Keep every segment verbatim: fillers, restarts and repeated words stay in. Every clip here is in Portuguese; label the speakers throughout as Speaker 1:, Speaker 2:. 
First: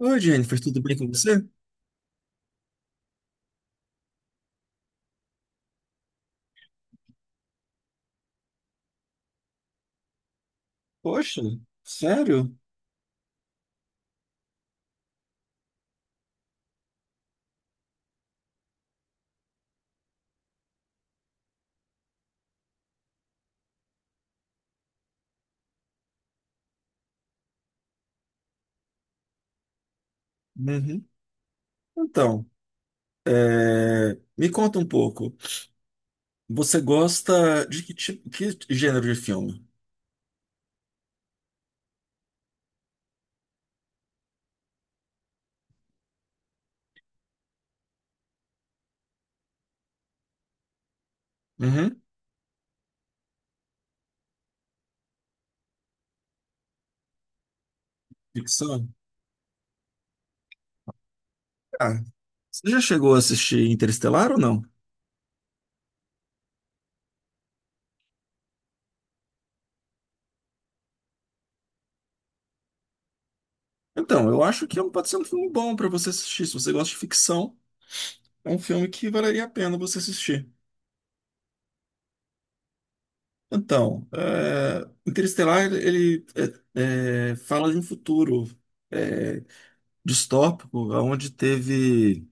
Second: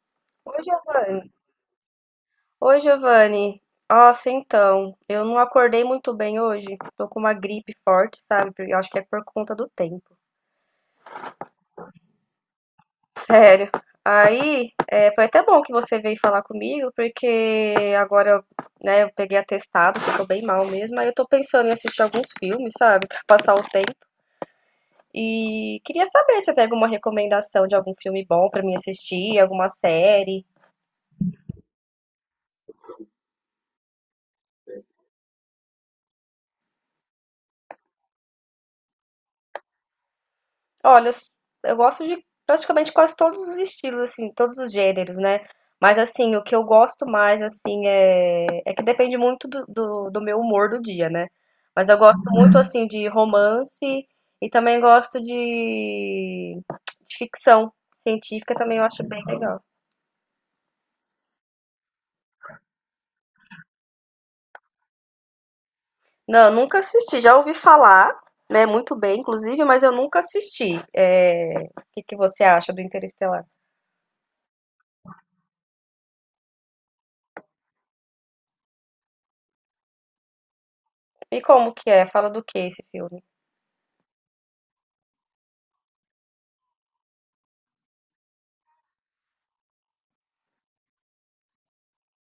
Speaker 1: Oi, Jennifer,
Speaker 2: Oi,
Speaker 1: tudo bem com
Speaker 2: Giovanni.
Speaker 1: você?
Speaker 2: Oi, Giovanni. Nossa, então, eu não acordei muito bem hoje. Tô com uma gripe forte, sabe? Porque eu acho que é por conta do tempo.
Speaker 1: Poxa, sério?
Speaker 2: Sério. Aí, é, foi até bom que você veio falar comigo, porque agora, né, eu peguei atestado, que eu tô bem mal mesmo. Aí eu tô pensando em assistir alguns filmes, sabe? Pra passar o tempo. E queria saber se tem alguma recomendação de algum filme bom pra mim assistir, alguma série.
Speaker 1: Uhum. Então, é, me conta um pouco. Você gosta de que tipo, que gênero de filme?
Speaker 2: Olha, eu s- eu gosto de praticamente quase todos os estilos, assim, todos os gêneros, né? Mas, assim, o que eu gosto mais, assim, é, é que depende muito do, do, do meu humor do dia, né? Mas eu
Speaker 1: Uhum.
Speaker 2: gosto muito, uhum, assim, de romance e também gosto de, de ficção científica, também eu
Speaker 1: Ficção?
Speaker 2: acho bem legal.
Speaker 1: Ah, você já chegou a assistir Interestelar ou não?
Speaker 2: Não, eu nunca assisti, já ouvi falar, né, muito bem, inclusive, mas eu nunca assisti. É, o que que você acha do Interestelar?
Speaker 1: Então, eu acho que é um- pode ser um filme bom para você assistir. Se você gosta de ficção, é um filme que valeria a pena você assistir.
Speaker 2: E como que é? Fala do que esse filme?
Speaker 1: Então, é, Interestelar, ele é, é, fala de um futuro é, distópico, onde teve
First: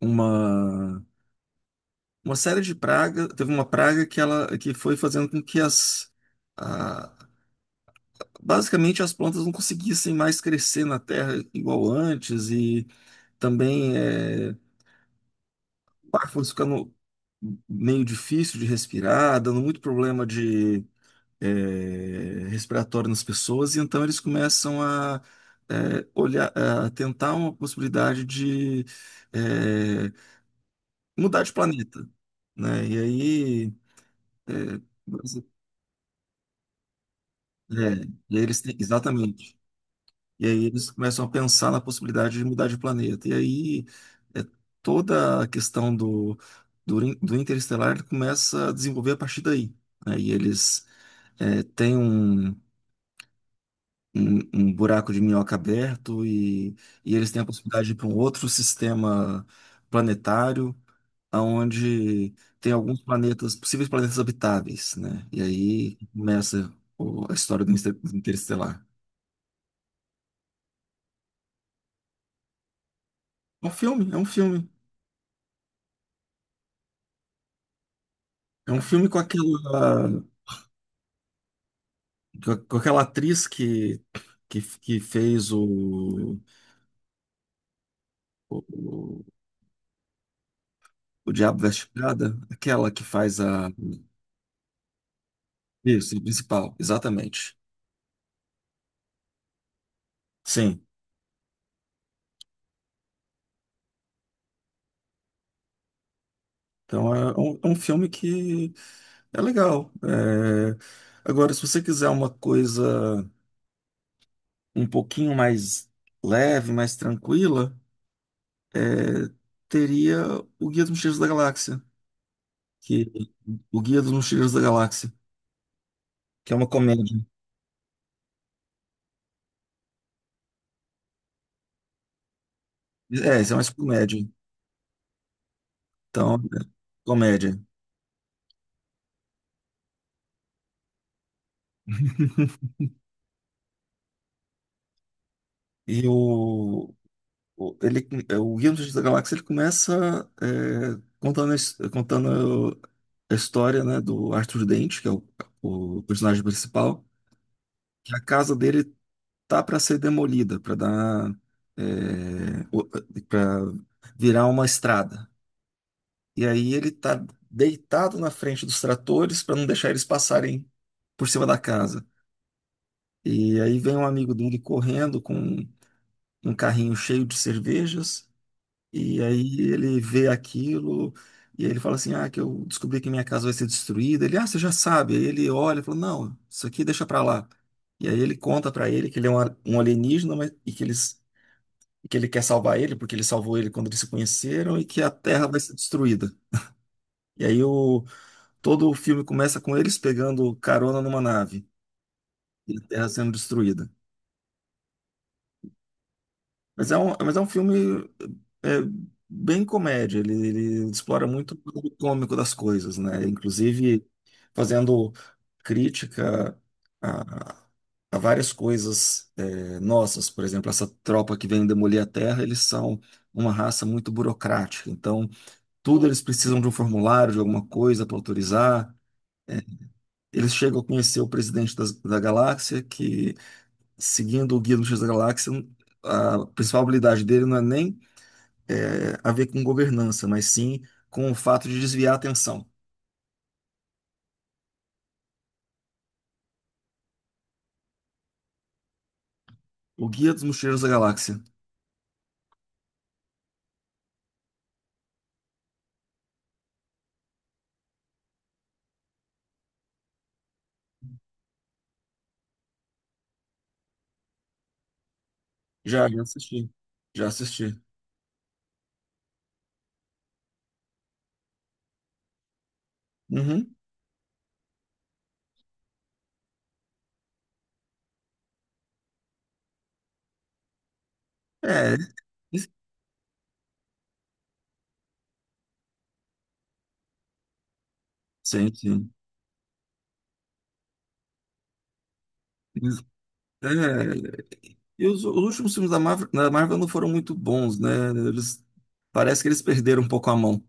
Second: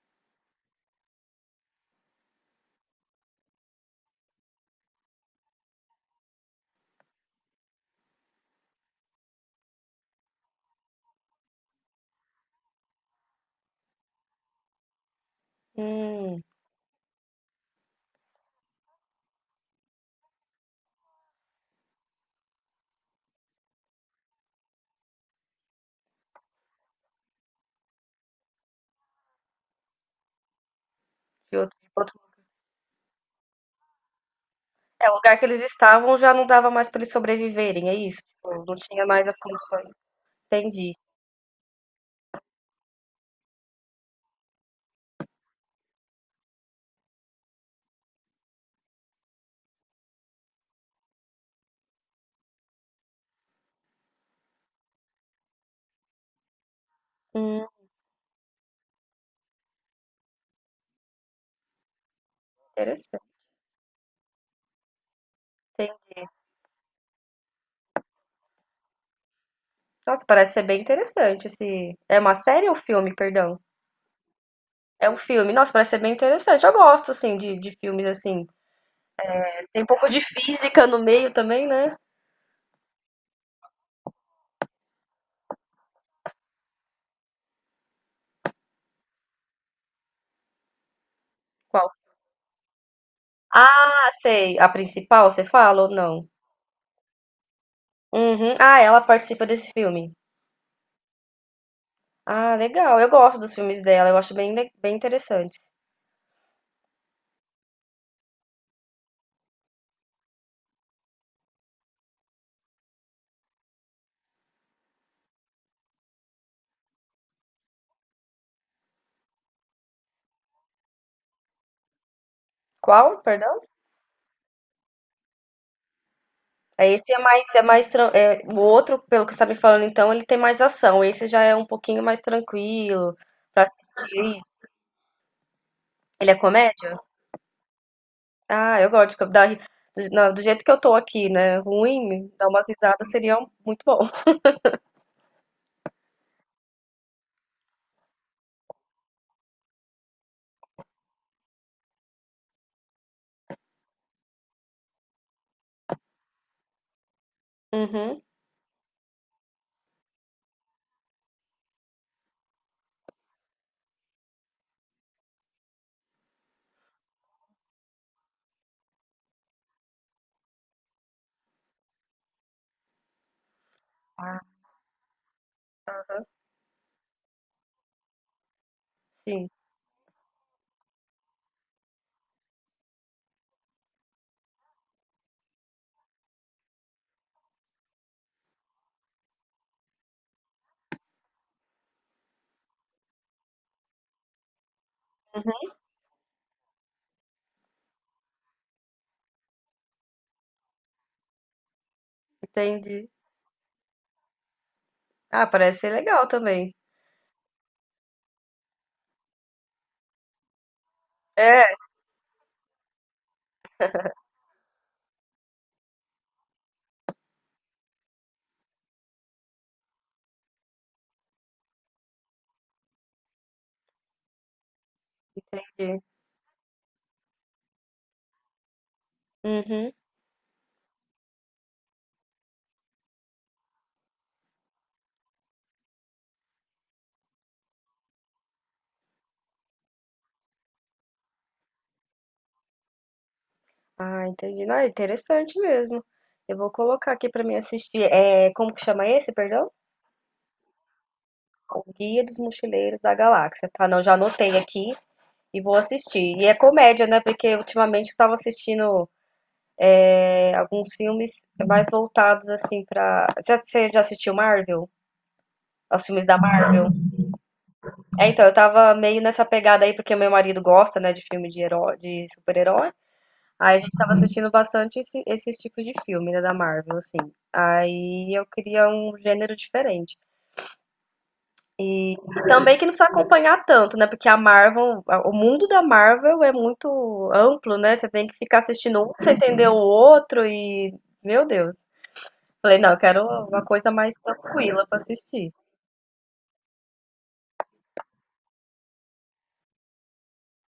Speaker 1: uma, uma série de pragas, teve uma praga que ela que foi fazendo com que as a- basicamente as plantas não conseguissem mais crescer na terra igual antes e também, é, o ar
Speaker 2: Hum.
Speaker 1: foi ficando meio difícil de respirar, dando muito problema de é, respiratório nas pessoas, e então eles começam a, é, olhar, a tentar uma possibilidade de é, mudar de
Speaker 2: de outro, de
Speaker 1: planeta,
Speaker 2: outro-
Speaker 1: né? E aí, É,
Speaker 2: É, o lugar
Speaker 1: mas-
Speaker 2: que eles estavam já não dava mais pra eles
Speaker 1: é,
Speaker 2: sobreviverem, é isso?
Speaker 1: e aí eles
Speaker 2: Tipo, não
Speaker 1: têm,
Speaker 2: tinha mais as
Speaker 1: exatamente.
Speaker 2: condições.
Speaker 1: E aí eles
Speaker 2: Entendi.
Speaker 1: começam a pensar na possibilidade de mudar de planeta. E aí, é, toda a questão do, do, in- do interestelar começa a desenvolver a partir daí. Aí eles é, têm um, um, um buraco de minhoca aberto, e, e eles têm a
Speaker 2: Hum,
Speaker 1: possibilidade de ir para um outro sistema planetário, onde tem alguns
Speaker 2: interessante.
Speaker 1: planetas, possíveis planetas habitáveis, né? E aí
Speaker 2: Entendi.
Speaker 1: começa o- a história do Inter- Interestelar.
Speaker 2: Nossa, parece ser bem interessante esse. É uma série ou filme, perdão?
Speaker 1: É um filme, é um filme.
Speaker 2: É um filme. Nossa, parece ser bem interessante. Eu gosto, assim, de, de filmes assim.
Speaker 1: É um filme com
Speaker 2: Tem um pouco de
Speaker 1: aquela,
Speaker 2: física no meio também, né?
Speaker 1: com com aquela atriz que, que, que fez o, o, o Diabo Veste
Speaker 2: Qual?
Speaker 1: Prada, aquela que faz a.
Speaker 2: Ah, sei. A principal, você fala ou
Speaker 1: Isso, a
Speaker 2: não?
Speaker 1: principal, exatamente.
Speaker 2: Uhum. Ah, ela participa desse filme.
Speaker 1: Sim.
Speaker 2: Ah, legal. Eu gosto dos filmes dela. Eu acho bem, le- bem interessante.
Speaker 1: Então é um, é um filme que é legal. É, Agora, se você quiser uma coisa um pouquinho mais leve, mais tranquila, é, teria o Guia dos Mochileiros da Galáxia, que
Speaker 2: Qual? Perdão?
Speaker 1: o Guia dos Mochileiros da Galáxia, que é uma
Speaker 2: Aí esse é
Speaker 1: comédia.
Speaker 2: mais, é mais, tran- é, o outro, pelo que você tá me falando, então, ele tem mais ação. Esse já é um pouquinho mais tranquilo
Speaker 1: É, isso é
Speaker 2: pra
Speaker 1: mais comédia.
Speaker 2: assistir. Ele
Speaker 1: Então,
Speaker 2: é
Speaker 1: é,
Speaker 2: comédia?
Speaker 1: comédia.
Speaker 2: Ah, eu gosto de co- dar, ri- do, na- do jeito que eu tô aqui, né? Ruim, dar umas risadas seria um- muito bom.
Speaker 1: E o, o- ele, o Guia dos Mochileiros da Galáxia, ele começa é, contando, a his- contando a história, né, do Arthur Dente, que é o, o personagem principal, que a
Speaker 2: Uhum,
Speaker 1: casa dele tá para ser demolida, para dar, para virar uma estrada. E aí ele tá deitado na frente dos tratores para não deixar eles passarem por cima da casa. E aí vem um amigo dele correndo com um carrinho cheio de cervejas. E
Speaker 2: sim,
Speaker 1: aí ele vê aquilo, e aí ele fala assim: "Ah, que eu descobri que minha casa vai ser destruída." Ele: "Ah, você já sabe." Aí ele olha e fala: "Não, isso aqui deixa para lá." E aí ele conta para ele que ele é um, a- um alienígena, mas- e que eles e que ele quer salvar ele, porque ele salvou ele quando eles se conheceram, e que a Terra vai ser destruída. E aí, o, todo o filme começa com eles pegando carona numa nave, e a Terra
Speaker 2: entendi.
Speaker 1: sendo destruída.
Speaker 2: Ah, parece ser legal também.
Speaker 1: Mas é um, mas é um filme é, bem comédia. ele, ele explora muito
Speaker 2: É,
Speaker 1: o lado cômico das coisas, né? Inclusive fazendo crítica a, a várias coisas é, nossas. Por exemplo, essa tropa que vem demolir a Terra, eles são uma raça muito burocrática. Então,
Speaker 2: entendi.
Speaker 1: tudo eles precisam de um formulário, de alguma coisa para autorizar.
Speaker 2: Uhum.
Speaker 1: Eles chegam a conhecer o presidente das- da galáxia, que, seguindo o Guia do Mochileiro da Galáxia, a principal habilidade dele não é nem é, a ver com governança, mas sim com o fato de desviar a atenção.
Speaker 2: Ah, entendi. Não, é interessante mesmo. Eu vou colocar aqui pra mim assistir. É, como que chama esse, perdão?
Speaker 1: O Guia dos Mochileiros da Galáxia.
Speaker 2: O Guia dos Mochileiros da Galáxia. Tá, não, já anotei aqui. E vou assistir. E é comédia, né? Porque ultimamente eu tava assistindo é, alguns filmes mais voltados assim pra. Já- Você já assistiu Marvel? Os
Speaker 1: Já, já
Speaker 2: filmes da
Speaker 1: assisti.
Speaker 2: Marvel?
Speaker 1: Já assisti.
Speaker 2: É, então, eu tava meio nessa pegada aí, porque meu marido gosta, né, de filme de herói, de super-herói.
Speaker 1: Uhum.
Speaker 2: Aí a gente tava assistindo bastante esse- esses tipos de filme, né, da Marvel, assim. Aí eu queria um gênero diferente.
Speaker 1: É,
Speaker 2: Também que não precisa acompanhar tanto, né? Porque a Marvel, a- o mundo da Marvel é muito amplo, né? Você tem que ficar
Speaker 1: sim,
Speaker 2: assistindo um
Speaker 1: sim.
Speaker 2: pra você entender o outro e, meu Deus. Falei, não, eu quero uma coisa mais
Speaker 1: É,
Speaker 2: tranquila pra
Speaker 1: e os, os
Speaker 2: assistir.
Speaker 1: últimos filmes da Marvel, da Marvel não foram muito bons, né? Eles, parece que eles perderam um pouco a mão.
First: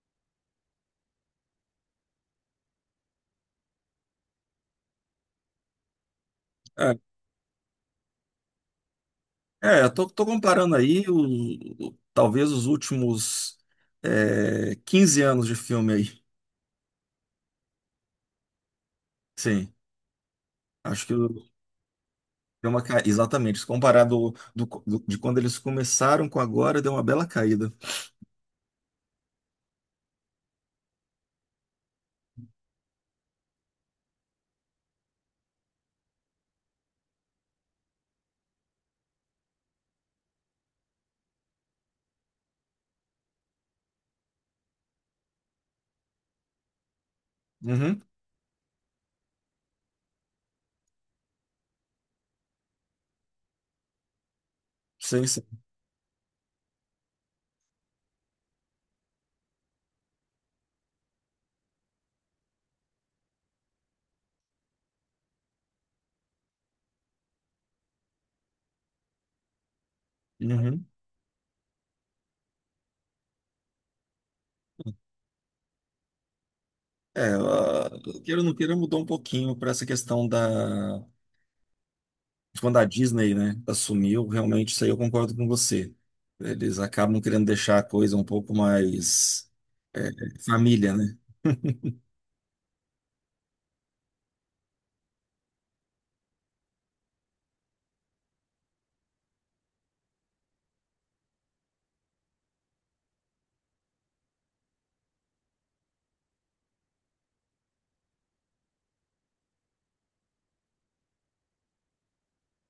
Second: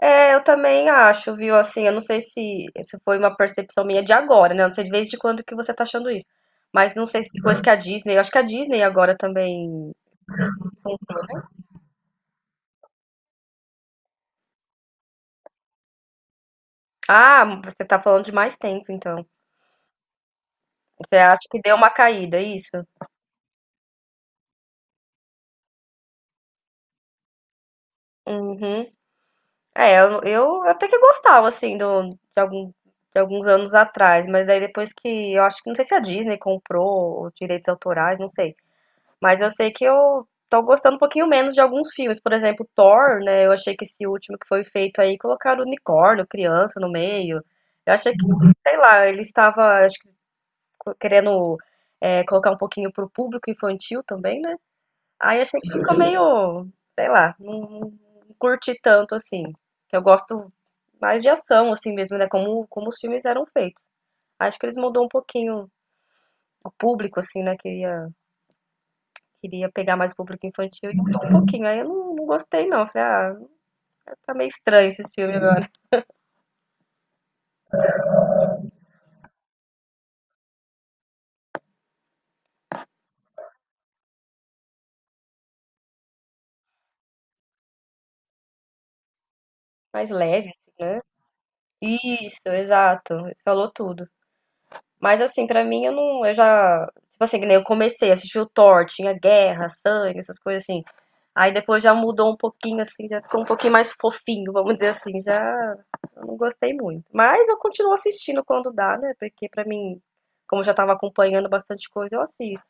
Speaker 2: É, eu também acho, viu? Assim, eu não sei se, se foi uma percepção minha de agora, né? Eu não sei de vez de quando que você tá achando isso. Mas
Speaker 1: É,
Speaker 2: não sei se depois que a Disney, eu acho que a Disney agora
Speaker 1: é, eu
Speaker 2: também.
Speaker 1: tô, tô comparando aí o, o- talvez os últimos, é, quinze anos de filme aí.
Speaker 2: Ah, você tá falando de mais tempo, então.
Speaker 1: Sim, acho que
Speaker 2: Você
Speaker 1: deu
Speaker 2: acha que deu uma caída, é isso?
Speaker 1: uma ca... exatamente, se comparar do, do- do- de quando eles começaram com agora, deu uma bela caída.
Speaker 2: Uhum. É, eu, eu até que gostava, assim, do, de, algum, de alguns anos atrás, mas daí depois que, eu acho que, não sei se a Disney comprou os direitos autorais, não sei, mas eu sei que eu tô gostando um pouquinho menos de alguns filmes, por exemplo, Thor, né, eu achei que esse último que foi feito aí, colocaram unicórnio, criança no meio, eu
Speaker 1: Uhum,
Speaker 2: achei que, sei lá, ele estava, acho que, querendo, é, colocar um pouquinho pro público infantil também, né.
Speaker 1: sim,
Speaker 2: Aí
Speaker 1: sim.
Speaker 2: achei que ficou meio, sei lá, não, não curti tanto assim. Que eu gosto mais de ação, assim mesmo, né? Como, como os filmes eram feitos. Acho que eles mudou um pouquinho o público, assim, né? Queria, queria pegar mais o público
Speaker 1: Uhum.
Speaker 2: infantil e mudou um pouquinho. Aí eu não, não gostei, não. Falei, ah, tá meio estranho esses filmes agora.
Speaker 1: É, a- queira ou não queira, mudou um pouquinho para essa questão da... de quando a Disney, né, assumiu, realmente isso aí eu concordo com você. Eles acabam querendo deixar a coisa um pouco mais, é,
Speaker 2: Mais leve, assim,
Speaker 1: família,
Speaker 2: né?
Speaker 1: né?
Speaker 2: Isso, exato. Falou tudo. Mas assim, pra mim eu não, eu já, tipo assim, que nem eu comecei a assistir o Thor, tinha guerra, sangue, essas coisas assim. Aí depois já mudou um pouquinho assim, já ficou um pouquinho mais fofinho, vamos dizer assim, já eu não gostei muito. Mas eu continuo assistindo quando dá, né? Porque pra mim, como eu já tava acompanhando bastante coisa, eu assisto.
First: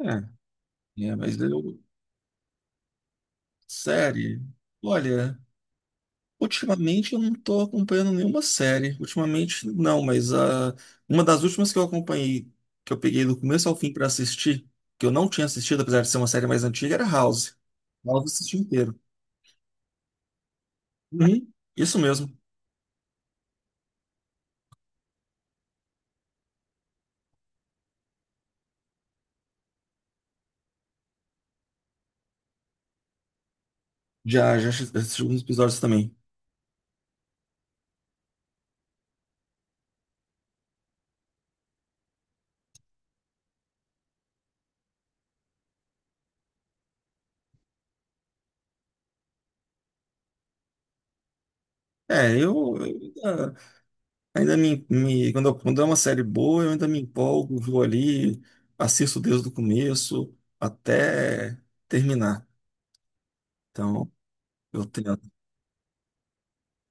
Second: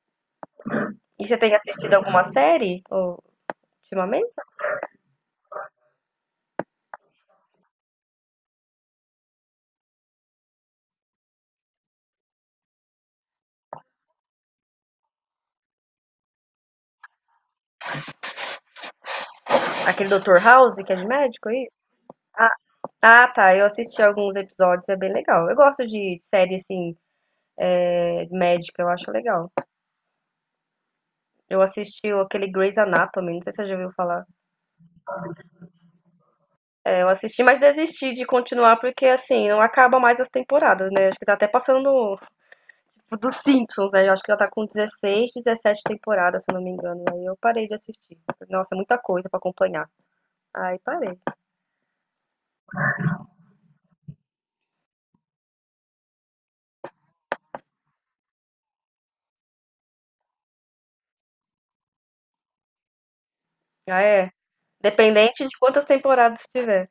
Speaker 1: É, é,
Speaker 2: E você
Speaker 1: mas
Speaker 2: tem
Speaker 1: eu,
Speaker 2: assistido alguma série ou- ultimamente?
Speaker 1: Série? Olha, ultimamente eu não tô acompanhando nenhuma série. Ultimamente não, mas ah, uma das últimas que eu acompanhei, que eu peguei do começo ao fim pra assistir, que eu não tinha assistido, apesar de ser uma série mais antiga, era House. House eu assisti inteiro.
Speaker 2: Aquele doutor House, que é de
Speaker 1: Uhum,
Speaker 2: médico, é isso?
Speaker 1: isso mesmo.
Speaker 2: Ah, ah, tá. Eu assisti alguns episódios, é bem legal. Eu gosto de, de série assim, é, médica, eu acho legal. Eu assisti aquele Grey's Anatomy, não sei se você já ouviu falar.
Speaker 1: Já, já assisti alguns episódios também.
Speaker 2: É, eu assisti, mas desisti de continuar porque, assim, não acaba mais as temporadas, né? Acho que tá até passando no- tipo, dos Simpsons, né? Eu acho que já tá com dezesseis, dezessete temporadas, se eu não me engano. Aí eu parei de assistir. Nossa, é muita coisa pra acompanhar. Aí parei.
Speaker 1: É, eu, eu ainda, ainda me, me- quando, eu- quando é uma série boa, eu ainda me empolgo, vou ali, assisto desde o começo até terminar.
Speaker 2: Ah,
Speaker 1: Então,
Speaker 2: é.
Speaker 1: eu tenho.
Speaker 2: Dependente de quantas temporadas tiver.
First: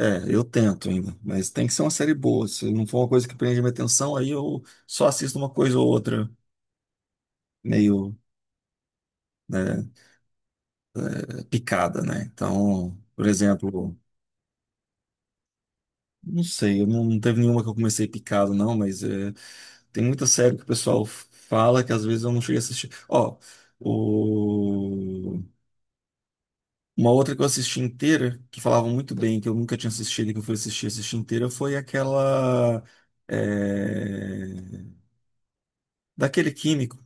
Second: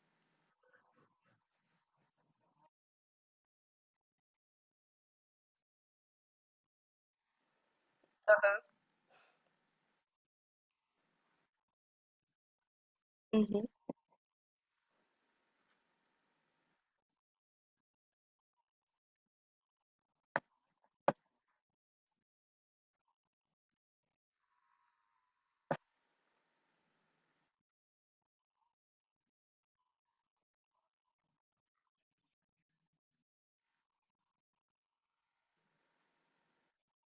Speaker 1: É, eu tento ainda, mas tem que ser uma série boa. Se não for uma coisa que prende minha atenção, aí eu só assisto uma coisa ou outra meio, né, picada, né? Então, por
Speaker 2: Uhum.
Speaker 1: exemplo, não sei, eu não, não teve nenhuma que eu comecei picado, não, mas é, tem muita série que o pessoal fala que às vezes eu não cheguei a assistir. Ó, o- uma outra que eu assisti inteira, que falavam muito bem, que eu nunca tinha assistido e que eu fui assistir, assistir inteira, foi aquela, é, daquele químico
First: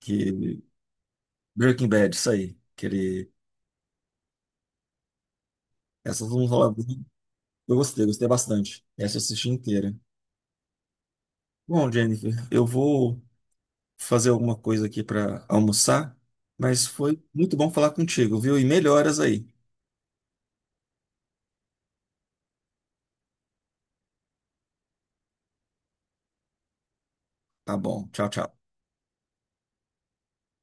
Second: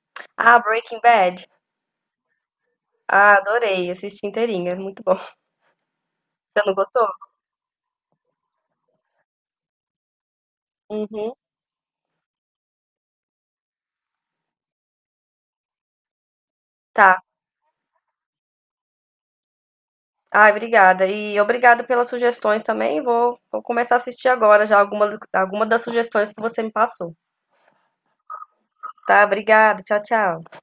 Speaker 1: que
Speaker 2: Ah, Breaking Bad.
Speaker 1: Breaking Bad, isso aí. Que ele...
Speaker 2: Ah, adorei. Assisti inteirinha. Muito bom.
Speaker 1: Essa todo mundo
Speaker 2: Você
Speaker 1: fala
Speaker 2: não
Speaker 1: bem.
Speaker 2: gostou?
Speaker 1: Eu gostei, gostei bastante. Essa eu assisti inteira.
Speaker 2: Uhum.
Speaker 1: Bom, Jennifer, eu vou fazer alguma coisa aqui para almoçar, mas foi
Speaker 2: Tá.
Speaker 1: muito bom falar contigo, viu? E melhoras aí.
Speaker 2: Ai, obrigada. E obrigado pelas sugestões também. Vou, vou começar a assistir agora já alguma, alguma das sugestões que você me passou.
Speaker 1: Tá bom. Tchau, tchau.
Speaker 2: Tá? Obrigada. Tchau, tchau.